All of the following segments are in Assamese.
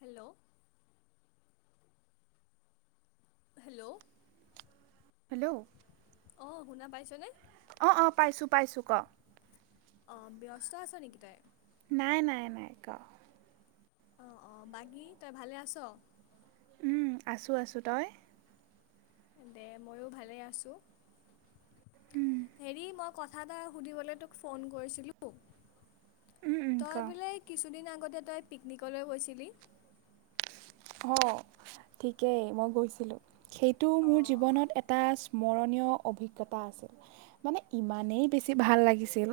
হেল্ল' হেল্ল' হেল্ল' অ শুনা পাইছনে অ অ পাইছো পাইছো ক অ ব্যস্ত আছ নেকি তই নাই নাই নাই কও অ অ বাকী তই ভালে আছ আছো আছো তই দে ময়ো ভালে আছো উম, হেৰি মই কথা এটা সুধিবলৈ তোক ফোন কৰিছিলো উম, উম, ক তই বোলে কিছুদিনৰ আগ তেতো তই পিকনিকলৈ গৈছিলি অ ঠিকেই মই গৈছিলো সেইটো অঁ মোৰ জীৱনত এটা স্মৰণীয় অভিজ্ঞতা আছিল মানে ইমানেই বেছি ভাল লাগিছিল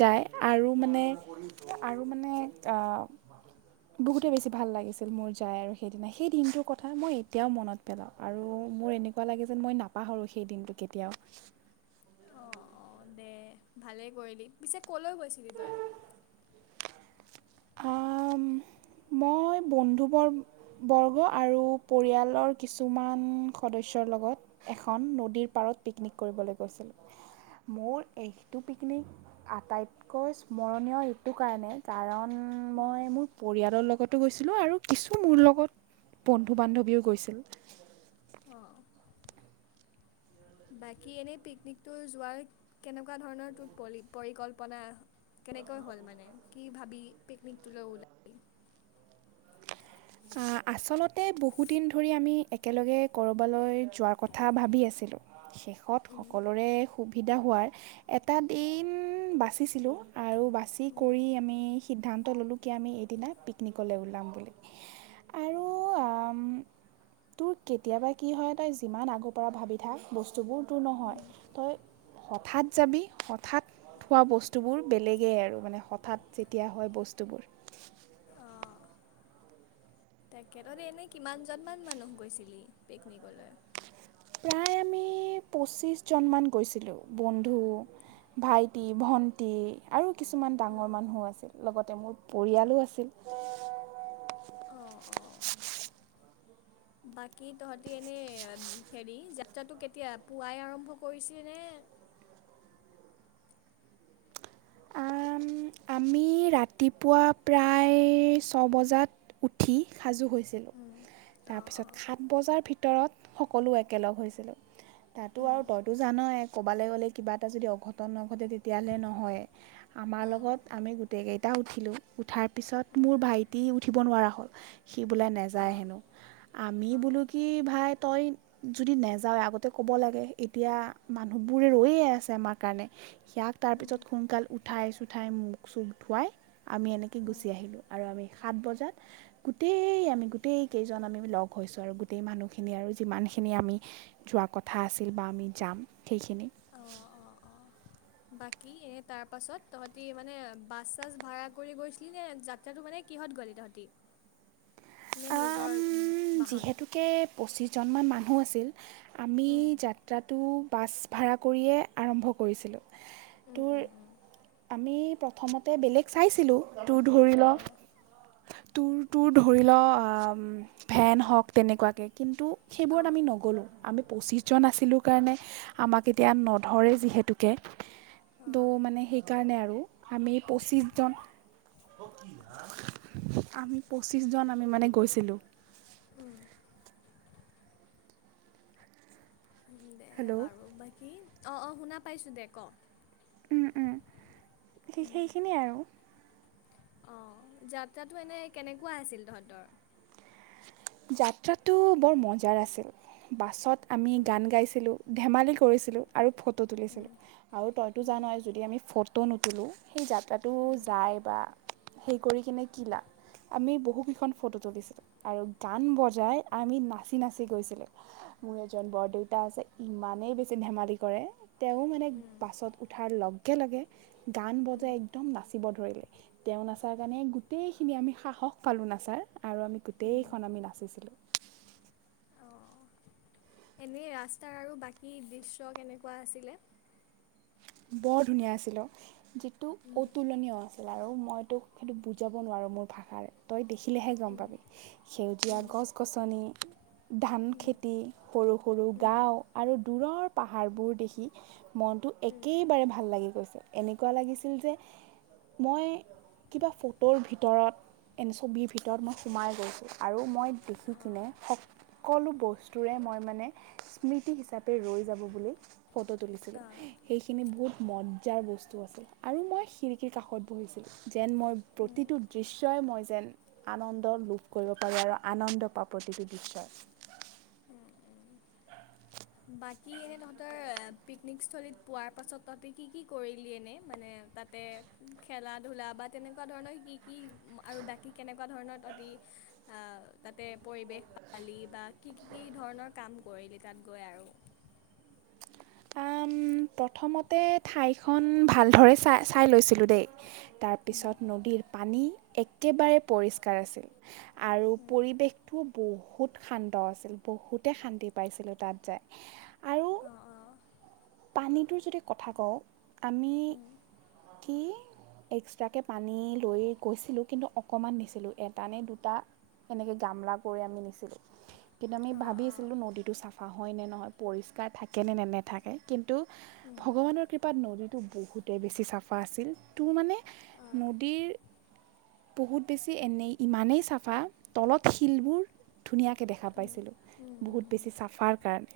যাই আৰু মানে আৰু মানে বহুতে বেছি ভাল লাগিছিল মোৰ যাই আৰু সেইদিনা সেই দিনটোৰ কথা মই এতিয়াও মনত পেলাওঁ আৰু মোৰ এনেকোৱা লাগে যেন মই নাপাহৰো সেই দিনটো কেতিয়াও অঁ অঁ দে ভালে কৰিলি পিছে কলৈ গৈছিলি তই অঁ মই বন্ধুবৰ বৰ্গ আৰু পৰিয়ালৰ কিছুমান সদস্যৰ লগত এখন নদীৰ পাৰত পিকনিক কৰিবলৈ গৈছিলোঁ মোৰ এইটো পিকনিক আটাইতকৈ স্মৰণীয় এইটো কাৰণে কাৰণ উ মই মোৰ পৰিয়ালৰ লগত লগতো গৈছিলোঁ আৰু কিছু মোৰ লগত বন্ধু বান্ধৱীও গৈছিল অঁ বাকী এনেই পিকনিকটো যোৱাৰ কেনেকোৱা ধৰণৰ তোৰ পৰিকল্পনা কেনেকৈ হ'ল মানে কি ভাবি পিকনিক টোলৈ ওলালি আচলতে বহুদিন ধৰি আমি একেলগে কৰ'বালৈ যোৱাৰ কথা ভাবি আছিলোঁ শে ষত ওলালি সকলোৰে সুবি ধা হোৱাৰ এটা দিন বাচিছিলোঁ আৰু বাছি কৰি আমি সিদ্ধান্ত ল'লোঁ কি আমি সেইদিনা পিকনিকলৈ ওলাম বুলি আৰু তোৰ কেতিয়াবা কি হয় তই যিমান আগৰ পৰা ভাবি থাক বস্তু বহুত দূৰ নহয় তই হঠাৎ যাবি হঠাৎ খোৱা বস্তুবোৰ বেলেগেই আৰু মানে হঠাৎ যেতিয়া হয় বস্তুবোৰ তেখেততে এনে কিমান জন মান মানুহ গৈছিলি পিকনিকলৈ প্ৰায় আমি পঁচিছজনমান গৈছিলোঁ বন্ধু ভাইটি ভণ্টি আৰু কিছুমান ডাঙৰ অঁ মানুহো আছিল লগত মোৰ পৰিয়ালো আছিল অঁ অঁ বাকী তহঁতি এনেই হেৰি যাত্ৰাটো কেতিয়া পুৱাই আৰম্ভ কৰিছেনে। আম, আমি ৰাতিপুৱা প্ৰায় ছ বজাত উঠি সাজু হৈছোঁ উম, অঁ অঁ [inaudible] ভিতৰত সকলো একেলগ হৈছিলোঁ তাতো উম আৰু তইতো জান এক ক'বালৈ গ'লে কিবা এটা যদি অঘটন নঘটে তেতিয়াহ'লে নহয় আমাৰ উম লগত। আমি গোটেইকেইটা উঠিলোঁ উঠাৰ তাৰপিছত মোৰ উম ভাইটি উঠিব নোৱাৰা [inaudible] সি বোলে নাযায় অঁ হেনো আমি অঁ বোলো কি ভাই তই যদি নাযাও আগতে কব লাগে এতিয়া মানুহবোৰে ৰৈয়ে আছে আমাৰ কাৰণে ইয়াক তাৰ উম পিছত সোনকাল উঠাই আছো সো উৎ ঠাইমো চুঠোৱাই আমি এনেকৈ উম গুচি আহিলোঁ আৰু আমি সাত বজাত গোটেই আমি গোটেই কেইজন আমি লগ হৈছোঁ আৰু গোটেই মানুহখিনি আৰু যিমানখিনি আমি যোৱা কথা আছিল বা আমি যাম সেইখিনি অঁ অঁ বাকী এনে তাৰপাছত তহঁতি মানে বাছ চাছ ভাড়া কৰি গৈছিলি নে যাত্ৰাটো মানে কিহত গ'লে তহঁতি নে নিজৰ আম বাহন যিহেতুকে পঁচিছ জন মান মানুহ মো আছিল আমি উম যাত্ৰাটো পাছ ভাড়া কৰিয়ে আৰম্ভ কৰিছিলোঁ উম উম উম তোৰ আমি প্ৰথমতে বেলেগ চাইছিলোঁ টো ধৰি ল অঁ তোৰ তোৰ ধৰি লোৱা বা ফেন হওক তেনেকুৱাকে কিন্তু সেইবোৰত অঁ আমি নগ'লোঁ আমি পঁচিছজন আছিলোঁ কাৰণে আমাক এতিয়া নধৰে যিহেতুকে ত' অ' মানে সেইকাৰণে আৰু আমি পঁচিশজন কৈছিলোঁ উম দে হেল্ল' বাৰু উম বাকী অঁ অঁ শুনা পাইছোঁ দে ক উম উম সেই উম, সেইখিনিয়ে আৰু অ যাত্ৰাটো এনেই কেনেকুৱা আছিল তহঁতৰ যাত্ৰাটো বৰ মজাৰ আছিল বাছত আমি উম, গান গাইছিলোঁ ধেমালি কৰিছিলোঁ আৰু ফো ফটো তুলিছিলো উম, আৰু তইতো উম, জানই যদি আমি ফটো ফটো নোতুলোঁ সেই যাত্ৰা তাতো উম, যায় বা হেই কৰি কিনে কি লাভ আমি বহু কেইখন ফটো তুলিছিলো আৰু গান বজাই আমি নাচি নাচি গৈছিলোঁ মোৰ এজন বৰদেউতা আছে ইমানেই বেছি ধেমালি কৰে। তেওঁ মানে উম, বাছত উঠাৰ লগ একেলগে গান উম, বজাই একদম নাচিব ধৰিলে। তেওঁ নাচাৰ কাৰণে গোটেই খিনি আমি সাহস পালো নাচাৰ। আৰু আমি গোটেই উম, নাচিছিলোঁ অঁ এনেই ৰাস্তা আৰু বাকী দৃশ্য কেনেকুৱা আছিলে। বৰ ধুনীয়া আছিলোঁ। যিটো উম, অতুলনীয় আছে আৰু মইতো সেইটো বুজাব নোৱাৰো মোৰ ভাষাৰে তই দে দেখিলেহে গম উম, পাবি সেউজীয়া উম, গছ গছনি ধান উম, খেতি সৰু সৰু উম, গাঁও আৰু দূৰৰ পাহাৰবোৰ দেখি মনটো এক উম, একেবাৰে ভাল লাগি গৈছে এনেকুৱা লাগিছিল যে মই কিবা ফটোৰ ভিতৰত এনে ছবিৰ ভিতৰত মই সোমাই গৈছোঁ আৰু মই দেখি অ' কিনে সকলো বস্তুৰে মই মানে স্মৃতি হিচাপে ৰৈ যাব বুলি ফটো তুলিছিলো। অ', বহুত মজাৰ বস্তু আছে আৰু মই খিৰিকীৰ কাষত বহিছিলো যেন মই উম, প্ৰতিটো দৃশ্যই মই যেন আনন্দ লোভ কৰিব পাৰি আৰু আনন্দ পাওঁ প্ৰতিটো দৃশ্যৰ উম। বাকী এনেই তহঁতৰ পিকনিকস্থলীত পোৱাৰ পাছত তহঁতি কি কি কৰিলি এনেই মানে তাতে খেলা ধূলা বা তেনেকুৱা ধৰণৰ কি কি আৰু বাকী কেনেকুৱা ধৰণৰ তহঁতি তাতে পৰিৱেশ পালি বা কি কি কি ধৰণৰ কাম কৰিলি তাত। গৈ আৰু প্ৰথমতে ঠাইখন ভালদৰে চাই চাই লৈছিলোঁ দেই তাৰপিছত উম নদীৰ পানী একেবাৰে পৰিষ্কাৰ আছিল। আৰু উম পৰিৱেশটো। বহুত শান্ত আছিল বহুতে শান্তি পাইছিলোঁ তাত যাই। আৰু অঁ অঁ। পানীটোৰ যদি কথা কওঁ। আমি উম কি। এক্সট্ৰাকে পানী লৈ গৈছিলোঁ কিন্তু অকণমান নিছিলোঁ এটা নে দুটা এনেকে গামলা কৰি আমি নিছিলোঁ। কিন্তু আমি অঁ ভাবি অঁ আছিলোঁ নদীটো চাফা। হয়নে নহয় পৰিষ্কাৰ থাকেনে নে নেথাকে। টো উম ভগৱানৰ কৃপাত ন য। তোৰ বহুতেই বেছি চাফা আছিল তোৰ মানে। অঁ নদীৰ। বহুত বেছি এনেই ইমানেই চাফা তলত শিলবোৰ। ধুনীয়াকৈ দেখা উম পাইছিলোঁ উম বহুত হুম হুম বেছি চাফাৰ কাৰণে।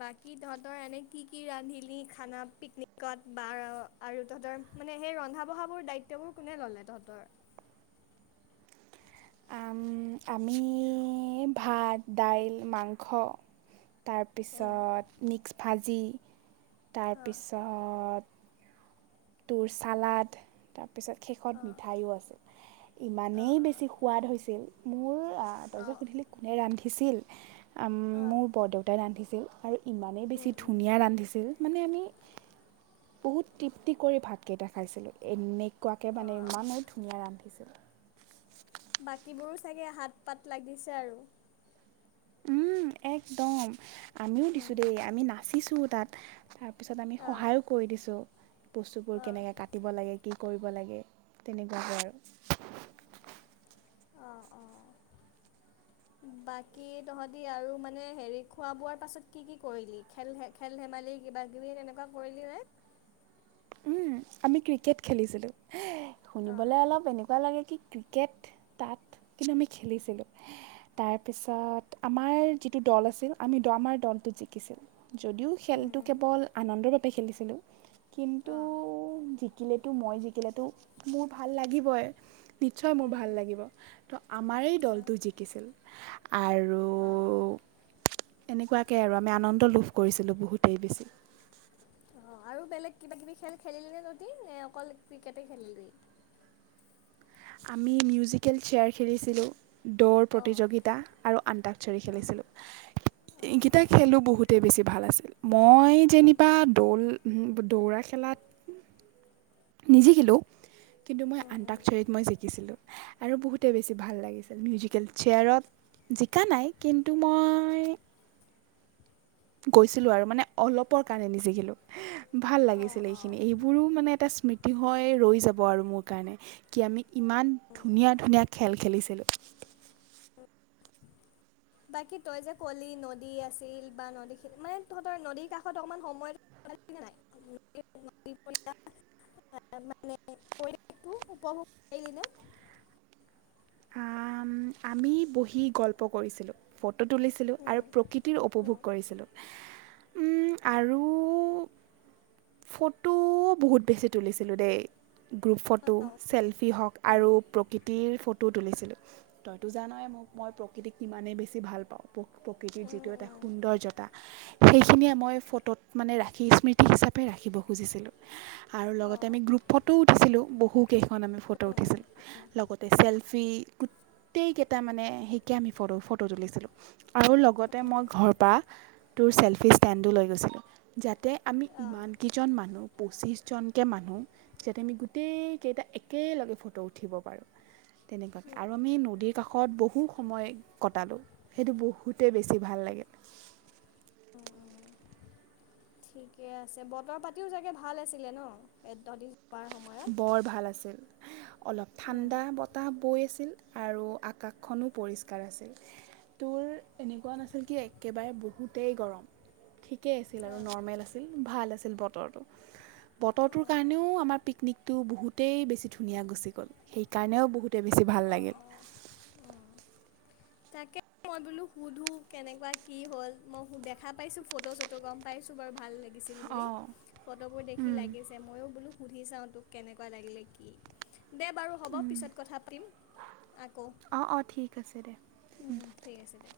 বাকী তহঁতৰ এনে কি কি ৰান্ধিলি খানা পিকনিকত বা আৰু তহঁতৰ মানে সেই ৰন্ধা বঢ়াাবোৰ দায়িত্ববোৰ কোনে ললে তহঁতৰ। আমি ভাত দাইল মাংস। উম তাৰপিছত মিক্স। ভাজি। তাৰপিছত। তোৰ চালড তাৰ। তাৰপিছত শেষত মিঠাইও আছিল ইমানেই বেছি সোৱাদ হৈছিল। মোৰ আহ তই যে সুধিলি কোনে ৰান্ধি। সিঁছিল। মোৰ বাকীবোৰো বৰদেউতাই ৰান্ধিছিল। আৰু। ইমানেই বেছি ধুনীয়া ৰান্ধিছিল। মানে আমি বহুত টিপ। খ কৰি ভাতকেইটা খাইছিলোঁ এনে। একুৱাকৈ মানে ইমানেই ধুনীয়া ৰান্ধিছিল। বাকীবোৰো চাগে হাত পাত লাগিছে আৰু। উম একদম। আমিও দিছোঁ দেই আমি নাচিছোঁ তাত। তাৰ পিছত আমি অ', সহায়ো কৰি দিছো বস্তুবোৰ অ', কেনেকে কাটিব লাগে কি। লাগে তেনেকুৱাকৈ আৰু। অঁ অঁ বাকী তহঁতি আৰু মানে হেৰি খোৱা বোৱাৰ পাছত কি কি কৰিলি খেল খেল ধেমালি কিবা কিবি তেনেকুৱা কৰিলি নে। উম আমি ক্ৰিকেট খেলিছিলো। অঁ হোঁ'শুনিবলে অলপ এনেকুৱা লাগে কি ক্ৰিকেট তাত কিন্তু আমি খেলিছিলোঁ। তাৰপিছত আমাৰ যিটো দল আছিল আমি দুৱামাৰ আমাৰ দলটোত জিকিছিল। যদিও খেলটো কেৱল আনন্দৰ বাবে। তে খেলিছিলোঁ কিন্- জিকিলেতো মই জিকিলেতো মোৰ ভাল লাগিবই। নিশ্চয় মোৰ ভাল লাগিব ত আমাৰেই দলটো জিকিছিল- আৰু এনেকুৱাকে আৰু আমি আনন্দ লোভ কৰিছিলোঁ বহুতেই বেছি। অঁ আৰু বেলেগ কিবা কিবি খেল খেলিলি নে তহঁতি নে অকল ক্ৰিকেটেই খেলিলি? আমি মিউজিকেল চেয়াৰ খেলিছিলোঁ। দৌৰ অঁ প্ৰতিযোগিতা আৰু আন্তাকচৰি অঁ খেলিছিলোঁ। এইকেইটা খেলোঁ বহুতেই বেছি। ভাল আছিল, ওঁ - মই যেনিবা, দৌল ওঁহোঁ, দৌৰা খেলাত? নিজে খেলোঁ। কিন্তু মই, আন্দাকচাৰীত, মই জিকিছিলোঁ। হেঁহ--আৰু বহুতে বেছি ভাল লাগিছিল। মিউজিকেল চেয়াৰত জিকা নাই, কিন্তু মই গৈছিলোঁ আৰু মানে অলপৰ কাৰণে নিজিকিলোঁ। হেঁ--হ ভাল অঁ অঁ লাগিছিলে অঁ এইখিনি, এইবোৰো মানে এটা-চ- মিটিং হৈ ৰৈ যাব আৰু মোৰ কাৰণে, কি আমি? ইমান ধুনীয়া ধুনীয়া খেল খেলিছে। খেলো বাকী তই যে কলি নদী আছিল বা নদীখিনি মানে তহঁতৰ নদীৰ কাষত অকণমান সময় নাই মানে পৰিেৱেশটো উপভোগ কৰিলিনে? আম -আমি বহি গল্প কৰিছিলো। ফট ফটো তুলিছিলোঁ আৰু উম, প্ৰকৃতিৰ উপভোগ উম, কৰিছিলোঁ। ম আৰু ফটো বহুত বেছি তুলিছিলোঁ দেই। গ্ৰুপ ফটো অ, চেলফি হওক উম, আৰু প্ৰকৃতিৰ ফট টো তুলিছিলোঁ। তইতো জানই মোক, মই প্ৰকৃতিক ইমানেই বেছি ভাল পাওঁ প্ৰ প্ৰকৃতিৰ যিটো উম, এটা উম, সৌন্দৰ্য্যতা সেইখিনিয়ে মই ফটোত মানে ৰাশি স্মৃতি হিচাপে ৰাখিব খুজিছিলোঁ। আৰু অ, লগতে আমি গ্ৰুপ ফটোও উঠিছিলোঁ বহু হু কেইখন আমি ফটো উম, উম, উঠিছিলোঁ লগতে চেল্ফ ফি গোটেইকেইটা মানে সেইকে আমি ফটো ফটো তুলিছিলোঁ। আৰু লগতে মই ঘৰ পৰা তোৰ চেল্ফি ষ্টেণ্ডটো লৈ গৈছিলোঁ। যাতে আমি অ, ইমানকেইজন মানুহ পুঁচিশ জনকে মানুহ যাতে আমি গোটেই কেইটা একেলগে ফটো উঠিব পাৰোঁ। তেনেকুৱা উম, আৰু আমি নদীৰ কাষত বহু সময় কটালোঁ সেইটো বহুতেই বেছি ভাল লাগে। অঁ অঁ ঠিকে আছে। বতৰ- পাতিও চাগে ভাল আছিলে ন' এ তহঁতি যোৱাৰ সময়ত? বৰ ভাল আছিল অলপ উম, ঠাণ্ডা বতাহ বৈ আছিল আৰু আকাশখনো পৰিষ্কাৰ আছিল তোৰ এনেকোৱা নাছিল কি একেবাৰে বহুতেই গৰম ঠিক আছিল অ, আৰু নৰ্মেল আছিল ভাল আছিল বতৰটোৰ কাৰণেও আমাৰ পিক নিকটো বহুতেই বেছি ধুনীয়া গুচি গ'ল সেইকাৰণেও বহুতে বেছি ভাল অ, অ, লাগিল অ, উম। তাকে মই বোলো সুধো কেনেকোৱা কি হ'ল মই দেখা পাইছো ফটো চটো গম পাইছো বাৰু ভাল লাগিল দিছিল বুলি অঁ ফটোবোৰ দেখি লাগিছে মইও বোলো সুধি চাও তোক কেনেকোৱা লাগিলে কি দে বাৰু হ'ব পিছত কথা পাতিম আকৌ অ অ ঠিক আছে দে ঠিক আছে দে